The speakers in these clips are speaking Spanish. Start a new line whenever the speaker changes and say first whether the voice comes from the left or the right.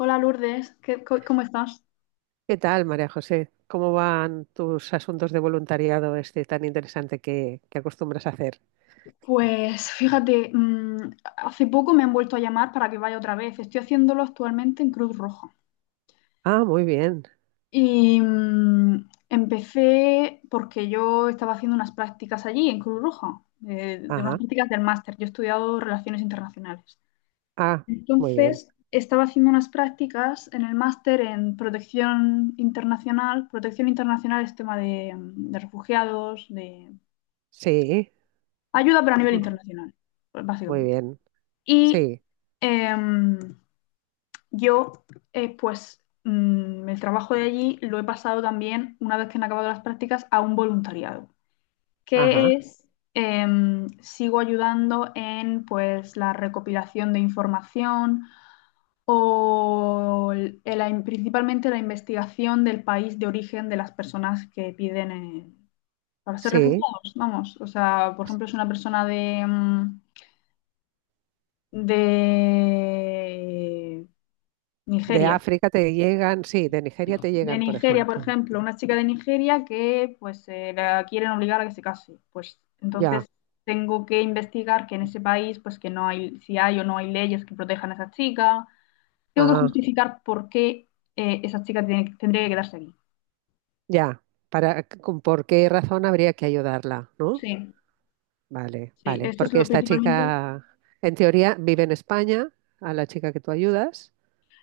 left: Hola, Lourdes, ¿cómo estás?
right: ¿Qué tal, María José? ¿Cómo van tus asuntos de voluntariado este tan interesante que acostumbras a hacer?
left: Pues fíjate, hace poco me han vuelto a llamar para que vaya otra vez. Estoy haciéndolo actualmente en Cruz Roja.
right: Ah, muy bien.
left: Empecé porque yo estaba haciendo unas prácticas allí en Cruz Roja, de unas
right: Ajá.
left: prácticas del máster. Yo he estudiado Relaciones Internacionales.
right: Ah, muy bien.
left: Entonces, estaba haciendo unas prácticas en el máster en protección internacional. Protección internacional es tema de, de refugiados, de
right: Sí.
left: ayuda, pero a nivel
right: Ujú.
left: internacional, pues,
right: Muy
left: básicamente.
right: bien.
left: Y
right: Sí.
left: em, yo, el trabajo de allí lo he pasado también, una vez que han acabado las prácticas, a un voluntariado, que
right: Ajá.
left: es, sigo ayudando en, pues, la recopilación de información o el- la in- principalmente la investigación del país de origen de las personas que piden para ser
right: Sí.
left: refugiados, vamos. O sea, por ejemplo, es una persona de
right: De
left: Nigeria.
right: África te llegan, sí, de Nigeria te
left: De
right: llegan, por
left: Nigeria, por
right: ejemplo.
left: ejemplo, una chica de Nigeria que pues la quieren obligar a que se case. Pues
right: Ya.
left: entonces tengo que investigar que en ese país, pues que no hay, si hay o no hay leyes que protejan a esa chica. Tengo que
right: Ah,
left: justificar por qué tendría que quedarse aquí.
right: ya. ¿Por qué razón habría que ayudarla, ¿no?
left: Sí,
right: Vale,
left: sí,
right: vale.
left: esto es
right: Porque
left: lo
right: esta
left: principalmente.
right: chica, en teoría, vive en España, a la chica que tú ayudas.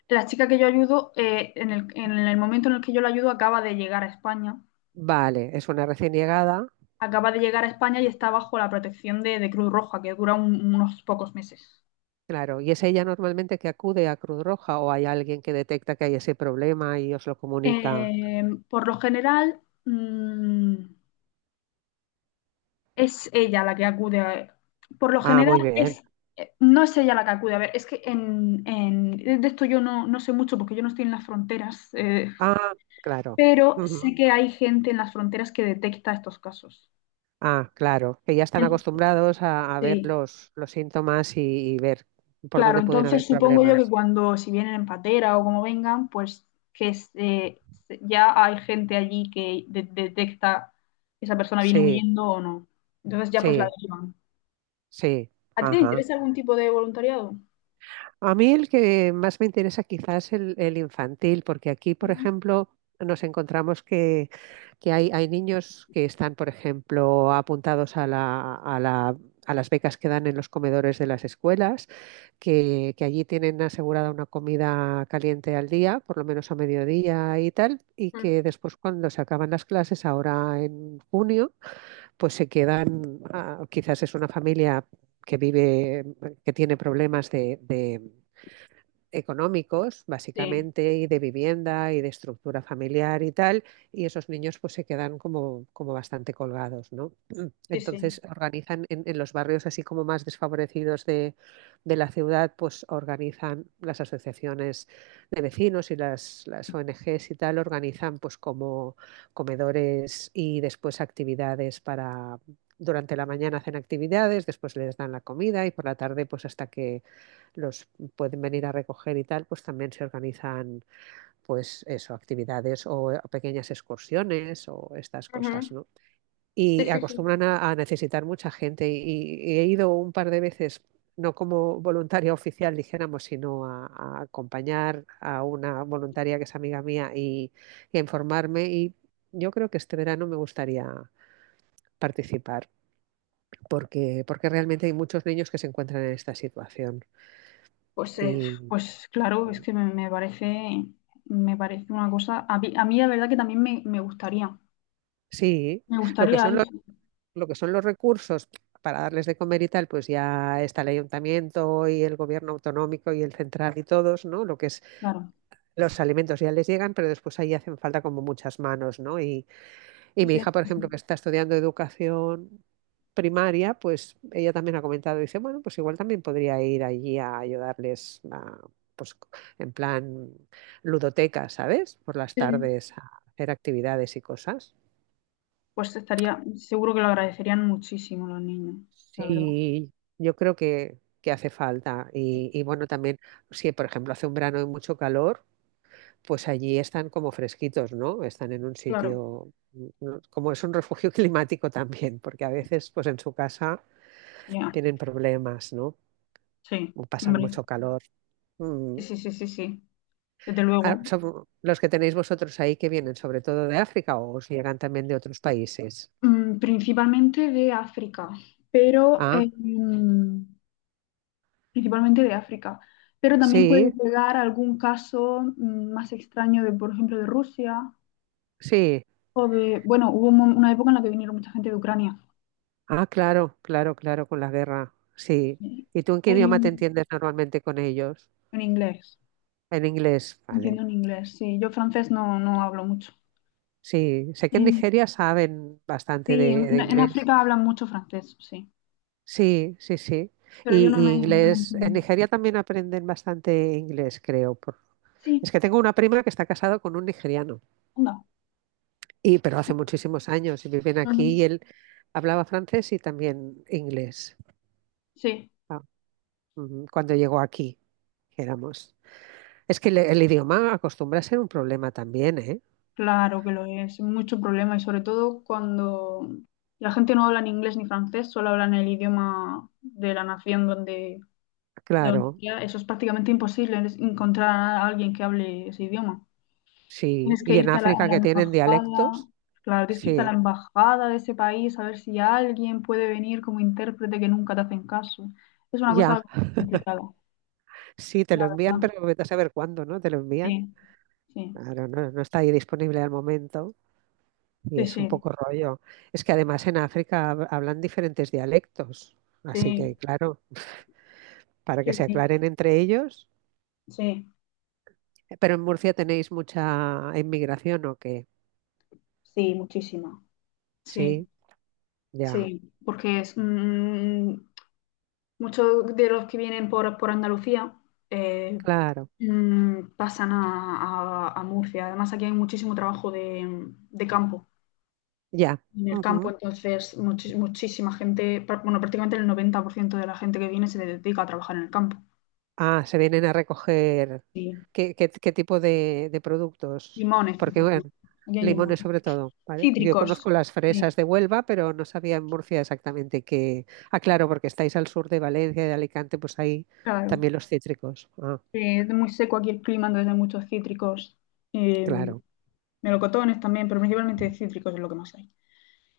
left: La chica que yo ayudo, en el momento en el que yo la ayudo,
right: Vale, es una recién llegada,
left: acaba de llegar a España y está bajo la protección de Cruz Roja, que dura unos pocos meses.
right: claro, y es ella normalmente que acude a Cruz Roja o hay alguien que detecta que hay ese problema y os lo comunica.
left: Eh, por lo general, es ella la que Por lo
right: Ah,
left: general,
right: muy bien.
left: es, no es ella la que acude. A ver, es que de esto yo no, no sé mucho porque yo no estoy en las fronteras,
right: Ah, claro.
left: pero
right: Ujú.
left: sé que hay gente en las fronteras que detecta estos casos.
right: Ah, claro, que ya están
left: En-
right: acostumbrados a ver
left: Sí.
right: los síntomas y ver por
left: Claro,
right: dónde pueden haber
left: entonces supongo yo que
right: problemas.
left: cuando, si vienen en patera o como vengan, pues que es, eh, ya hay gente allí que detecta que esa persona viene
right: Sí,
left: huyendo o no. Entonces ya pues la
right: sí,
left: derivan.
right: sí.
left: ¿A ti te
right: Ajá.
left: interesa algún tipo de voluntariado?
right: A mí el que más me interesa quizás es el infantil, porque aquí, por
left: Ujú.
right: ejemplo, nos encontramos que hay niños que están, por ejemplo, apuntados a a las becas que dan en los comedores de las escuelas, que allí tienen asegurada una comida caliente al día, por lo menos a mediodía y tal, y
left: Mm.
right: que después cuando se acaban las clases, ahora en junio, pues se quedan, ah, quizás es una familia que vive, que tiene problemas de, económicos,
left: Sí,
right: básicamente, y de vivienda y de estructura familiar y tal, y esos niños pues se quedan como, como bastante colgados, ¿no?
left: sí, sí.
right: Entonces organizan en los barrios así como más desfavorecidos de la ciudad, pues organizan las asociaciones de vecinos y las ONGs y tal, organizan pues como comedores y después actividades para... Durante la mañana hacen actividades, después les dan la comida y por la tarde pues hasta que los pueden venir a recoger y tal, pues también se organizan, pues eso, actividades o pequeñas excursiones o estas
left: Ujú.
right: cosas, ¿no?
left: Sí,
right: Y
left: sí, sí.
right: acostumbran a necesitar mucha gente y he ido un par de veces no como voluntaria oficial, dijéramos, sino a acompañar a una voluntaria que es amiga mía y a informarme. Y yo creo que este verano me gustaría participar, porque, porque realmente hay muchos niños que se encuentran en esta situación
left: Pues, eh,
right: y,
left: pues claro, es que me parece una cosa. A mí la verdad que también me gustaría.
right: sí,
left: Me
right: lo que
left: gustaría
right: son los,
left: eso,
right: lo que son los recursos para darles de comer y tal, pues ya está el ayuntamiento y el gobierno autonómico y el central y todos, ¿no? Lo que es
left: claro.
right: los alimentos ya les llegan, pero después ahí hacen falta como muchas manos, ¿no? Y mi
left: Sí,
right: hija, por
left: sí,
right: ejemplo, que
left: sí.
right: está estudiando educación primaria, pues ella también ha comentado, dice, bueno, pues igual también podría ir allí a ayudarles a, pues en plan ludoteca, ¿sabes? Por las
left: Sí, sí.
right: tardes a hacer actividades y cosas.
left: Pues estaría, seguro que lo agradecerían muchísimo los niños, la verdad.
right: Sí, yo creo que hace falta. Y bueno, también, si por ejemplo hace un verano de mucho calor, pues allí están como fresquitos, ¿no? Están en un
left: Claro,
right: sitio, como es un refugio climático también, porque a veces pues en su casa
left: ya,
right: tienen problemas, ¿no?
left: sí,
right: O pasan
left: hombre.
right: mucho calor. Mm.
left: Sí, sí, sí, sí, sí, desde
right: Ah,
left: luego.
right: son los que tenéis vosotros ahí que vienen sobre todo de África o os llegan también de otros países.
left: Principalmente de África, pero
right: Ah,
left: principalmente de África. Pero también puede
right: sí,
left: llegar algún caso más extraño de, por ejemplo, de Rusia
right: sí.
left: o de, bueno, hubo una época en la que vinieron mucha gente de Ucrania.
right: Ah, claro, claro, claro, con la guerra. Sí.
left: Eh,
right: ¿Y tú en qué idioma te
left: en
right: entiendes normalmente con ellos?
left: inglés,
right: En inglés, vale.
left: entiendo en inglés. Sí, yo francés no, no hablo mucho.
right: Sí, sé que en
left: Eh,
right: Nigeria saben bastante
left: Sí,
right: de
left: en
right: inglés.
left: África hablan mucho francés, sí.
right: Sí, sí, sí.
left: Pero yo no
right: Y
left: me, no me
right: inglés, en
left: entiendo.
right: Nigeria también aprenden bastante inglés, creo.
left: Sí,
right: Es que tengo una prima que está casada con un nigeriano,
left: anda.
right: y, pero hace muchísimos años y viven aquí y
left: Ujú.
right: él hablaba francés y también inglés.
left: Sí,
right: Ah, ujú, cuando llegó aquí, éramos. Es que el idioma acostumbra a ser un problema también, ¿eh?
left: claro que lo es. Mucho problema y sobre todo cuando la gente no habla ni inglés ni francés, solo hablan el idioma de la nación donde, de donde
right: Claro,
left: sea. Eso es prácticamente imposible, es encontrar a alguien que hable ese idioma.
right: sí.
left: Tienes que
right: Y en
left: irte a la, a
right: África
left: la
right: que tienen
left: embajada.
right: dialectos,
left: Claro, tienes que irte a la
right: sí.
left: embajada de ese país a ver si alguien puede venir como intérprete, que nunca te hacen caso. Es una
right: Ya,
left: cosa complicada,
right: sí, te
left: la
right: lo envían,
left: verdad.
right: pero vete a saber cuándo, ¿no? Te lo envían.
left: Sí, sí,
right: Claro, no, no está ahí disponible al momento y
left: sí,
right: es un
left: sí,
right: poco rollo. Es que además en África hablan diferentes dialectos, así que
left: sí,
right: claro, para que
left: sí,
right: se
left: sí,
right: aclaren entre ellos.
left: sí,
right: Pero en Murcia tenéis mucha inmigración, ¿o qué?
left: sí, muchísimo. Sí,
right: Sí, ya,
left: sí, porque es, muchos de los que vienen por Andalucía eh,
right: claro,
left: pasan a Murcia. Además, aquí hay muchísimo trabajo de campo.
right: ya.
left: En el campo,
right: Ujú.
left: entonces muchísima gente, bueno, prácticamente el 90% de la gente que viene se dedica a trabajar en el campo.
right: Ah, se vienen a recoger.
left: Sí.
right: ¿Qué tipo de productos?
left: Limones,
right: Porque,
left: principalmente.
right: bueno,
left: Aquí hay
right: limones
left: limones.
right: sobre todo, ¿vale? Yo
left: Cítricos,
right: conozco las
left: sí,
right: fresas de Huelva, pero no sabía en Murcia exactamente qué. Ah, claro, porque estáis al sur de Valencia y de Alicante, pues ahí
left: claro.
right: también los cítricos. Ah,
left: Es muy seco aquí el clima, entonces hay muchos cítricos. Eh,
right: claro.
left: Melocotones también, pero principalmente cítricos es lo que más hay.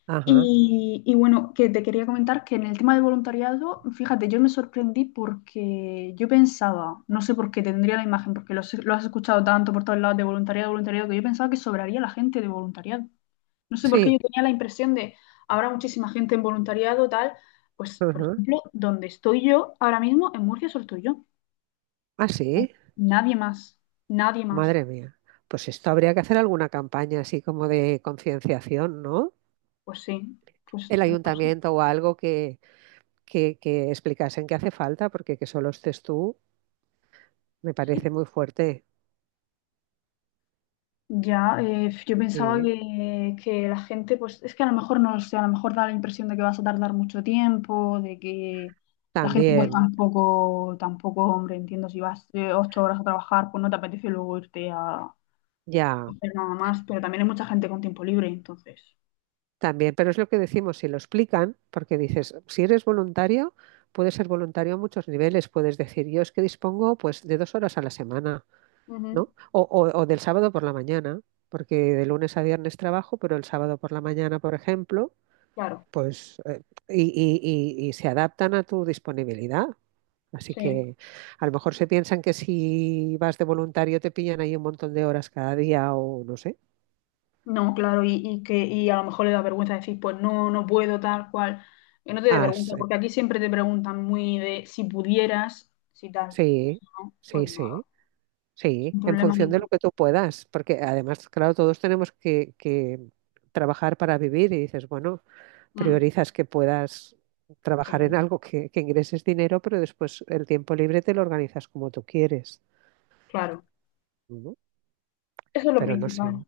right: Ajá.
left: Y bueno, que te quería comentar que en el tema del voluntariado, fíjate, yo me sorprendí porque yo pensaba, no sé por qué tendría la imagen, porque lo, has, lo has escuchado tanto por todos lados, de voluntariado, voluntariado, que yo pensaba que sobraría la gente de voluntariado. No sé por qué yo
right: Sí.
left: tenía la impresión de, habrá muchísima gente en voluntariado, tal. Pues, por
right: Ajá.
left: ejemplo, donde estoy yo ahora mismo, en Murcia solo estoy yo.
right: Ah,
left: No,
right: sí.
left: nadie más, nadie más.
right: Madre mía. Pues esto habría que hacer alguna campaña así como de concienciación, ¿no?
left: Pues sí, pues
right: El
left: no sé,
right: ayuntamiento o algo que explicasen que hace falta, porque que solo estés tú me
left: sí.
right: parece muy fuerte.
left: Ya, yo pensaba
right: Sí.
left: que la gente, pues es que a lo mejor no lo sé, a lo mejor da la impresión de que vas a tardar mucho tiempo, de que la gente pues
right: También,
left: tampoco, tampoco, hombre, entiendo, si vas 8 horas a trabajar, pues no te apetece luego irte a
right: ya,
left: hacer nada más, pero también hay mucha gente con tiempo libre, entonces.
right: también, pero es lo que decimos, si lo explican, porque dices, si eres voluntario, puedes ser voluntario a muchos niveles, puedes decir, yo es que dispongo pues de 2 horas a la semana,
left: Ujú,
right: ¿no? O del sábado por la mañana, porque de lunes a viernes trabajo, pero el sábado por la mañana, por ejemplo,
left: claro,
right: pues, y se adaptan a tu disponibilidad. Así
left: sí.
right: que a lo mejor se piensan que si vas de voluntario te pillan ahí un montón de horas cada día o no sé.
left: No, claro, y que y a lo mejor le da vergüenza decir, pues no, no puedo, tal cual. Que no te dé vergüenza, porque aquí siempre te preguntan muy de si pudieras, si tal. Pues
right: Sí,
left: si no, pues
right: sí,
left: no.
right: sí, sí,
left: Sin
right: en
left: problema
right: función de lo
left: ninguno.
right: que tú puedas, porque además, claro, todos tenemos que trabajar para vivir y dices, bueno,
left: Mm,
right: priorizas que puedas trabajar
left: claro,
right: en algo que ingreses dinero, pero después el tiempo libre te lo organizas como tú quieres.
left: claro.
right: Ujú.
left: Eso es lo
right: Pero no sé,
left: principal.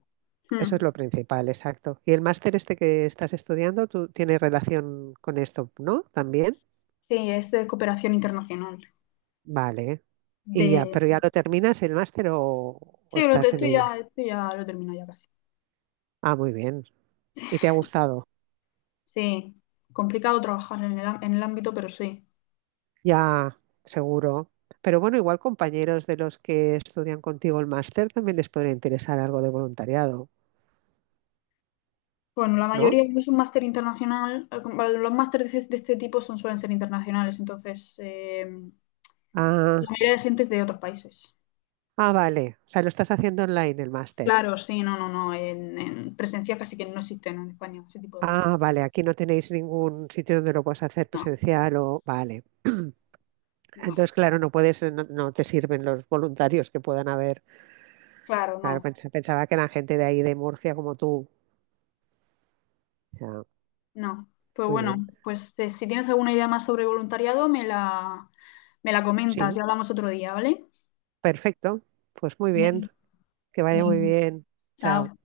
right: eso
left: Mm.
right: es lo principal, exacto. Y el máster este que estás estudiando, tú tienes relación con esto, ¿no? También,
left: Sí, es de cooperación internacional.
right: vale. Y ya,
left: De...
right: pero ya lo terminas el máster o
left: Sí,
right: estás en ello.
left: esto ya lo termino ya casi.
right: Ah, muy bien. Y te ha gustado.
left: Sí, complicado trabajar en el, en el ámbito, pero sí.
right: Ya, seguro. Pero bueno, igual compañeros de los que estudian contigo el máster también les podría interesar algo de voluntariado,
left: Bueno, la
right: ¿no?
left: mayoría es un máster internacional. Los másteres de este tipo son, suelen ser internacionales, entonces la
right: Ah,
left: mayoría de gente es de otros países.
right: ah, vale. O sea, lo estás haciendo online el máster.
left: Claro, sí, no, no, no. En presencia casi que no existen en España ese tipo de máster.
right: Ah, vale. Aquí no tenéis ningún sitio donde lo puedas hacer
left: No,
right: presencial o... Vale.
left: no.
right: Entonces, claro, no puedes, no, no te sirven los voluntarios que puedan haber.
left: Claro,
right: Claro,
left: no.
right: pensaba que eran gente de ahí, de Murcia, como tú. Ya,
left: No. Pues
right: muy
left: bueno,
right: bien.
left: si tienes alguna idea más sobre voluntariado, me la comentas y
right: Sí,
left: hablamos otro día, ¿vale?
right: perfecto. Pues muy bien.
left: Ven,
right: Que vaya muy
left: ven.
right: bien.
left: Chao.
right: Chao.